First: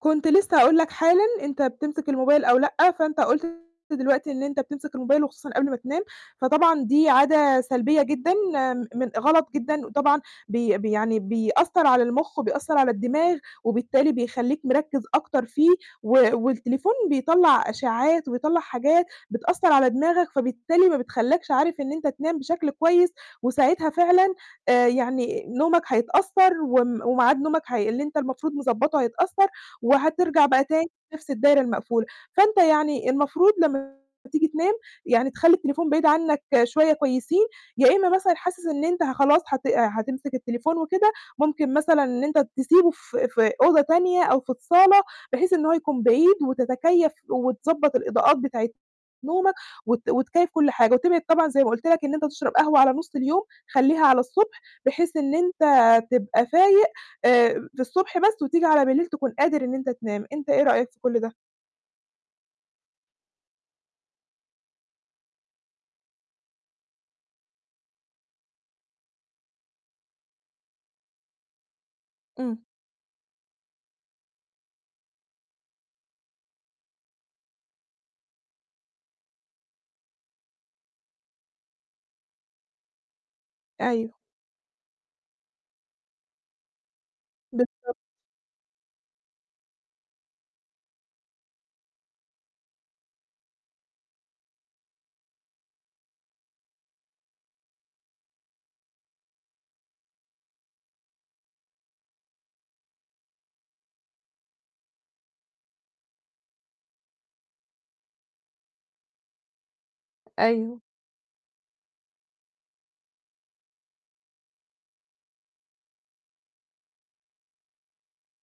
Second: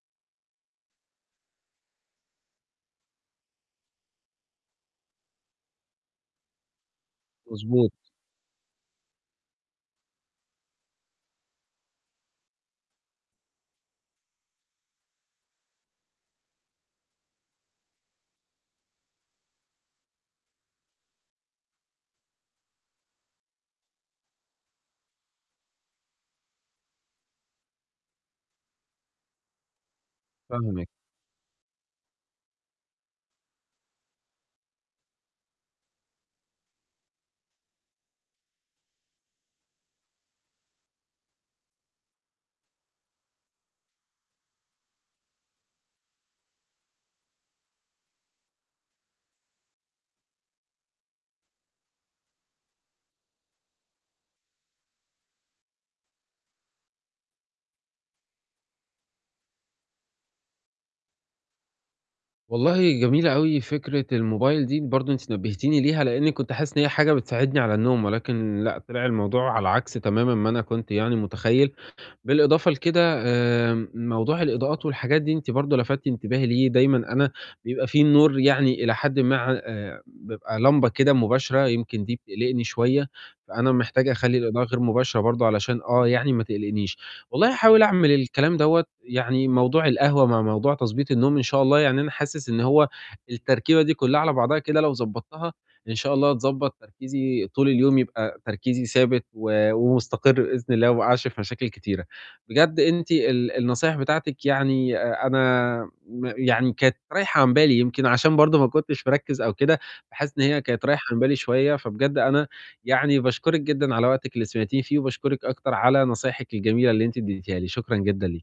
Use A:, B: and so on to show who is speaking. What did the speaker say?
A: كنت لسّه هاقول لك حالًا، أنت بتمسك الموبايل أو لأ، فأنت قُلت دلوقتي إن أنت بتمسك الموبايل وخصوصًا قبل ما تنام، فطبعًا دي عادة
B: مضبوط.
A: سلبيّة جدًا م غلط جدًا وطبعًا بي بي يعني بيأثّر على المُخ وبيأثّر على الدماغ وبالتالي بيخلّيك مركّز أكتر فيه و والتليفون بيطلّع أشعّات وبيطلّع حاجات بتأثّر على دماغك، فبالتالي ما بتخلّكش عارف إن أنت تنام بشكل كويس وساعتها فعلًا آآ يعني نومك هيتأثّر وم وميعاد نومك هي اللي أنت المفروض مضبّطه هيتأثّر وهترجع بقى
B: فاهمِك.
A: تاني لنَفْس الدايرة المقفولة. فأنت يعني المفروض لمّا تيجي تنام يعني تخلّي التليفون بعيد عنّك شوية كويسين، يا إمّا مثلًا حاسس إن أنت ه خلاص هت هتمسك التليفون وكده ممكن مثلًا إن أنت تسيبه في في أوضة تانية أو في الصالة بحيث إن هو يكون بعيد وتتكيّف وتضبّط الإضاءات بتاعة نومك وت وتكيّف كل حاجة وتبعد طبعًا زي ما قُلت لك إن أنت تشرب قهوة على نُص اليوم خلّيها على الصُبح، بحيث إن أنت تبقى فايق آآ في الصبح بس وتيجي على بليل تكون قادر إن أنت تنام، أنت إيه رأيك في كل ده؟
B: والله جميلة أوي فكرة الموبايل دي، برضه أنتِ نبّهتيني ليها، لإنّي كنت حاسس إن هي حاجة بتساعدني على النوم ولكن لأ، طلع الموضوع على عكس تمامًا ما أنا كنت يعني متخيّل،
A: إمم.
B: بالإضافة لكده آمم موضوع الإضاءات والحاجات دي أنتِ برضه لَفتتِ انتباهي ليه، دايمًا أنا بيبقى في النور يعني إلى حدِ ما ع آآ بابقى لَمبَة كده مباشرة، يمكن دي بتقلقني شوية، فأنا محتاجة
A: أيوه.
B: أخلّي الإضاءة غير مباشرة برضه علشان آه، يعني ما تقلقنيش. والله هاحاول
A: بالضبط.
B: أعمل الكلام دوّة، يعني موضوع القهوة مع موضوع تضبيط النوم إن شاء الله، يعني أنا حاسس إن هو التركيبة دي كُلّها على بعضها كده لو ضبّطتها إن شاء الله هتضبّط تركيزي طول اليوم يبقى تركيزي ثابت و ومستقر بإذن الله وما أقعش في مشاكل كتيرة. بجد أنتِ ال النصايح بتاعتِك يعني آآ أنا م يعني كانت رايحة عن بالي، يمكن عشان برضه ما كنتش مركّز أو كده، فحاسس إن هي
A: أيوه.
B: كانت رايحة عن بالي شوية، فبجد أنا يعني باشكُرِك جدًا على وقتِك اللي سمعتيني فيه وباشكُرِك أكتر على نصايحِك الجميلة اللي أنتِ ادّيتها لي، شكرًا جدًا لي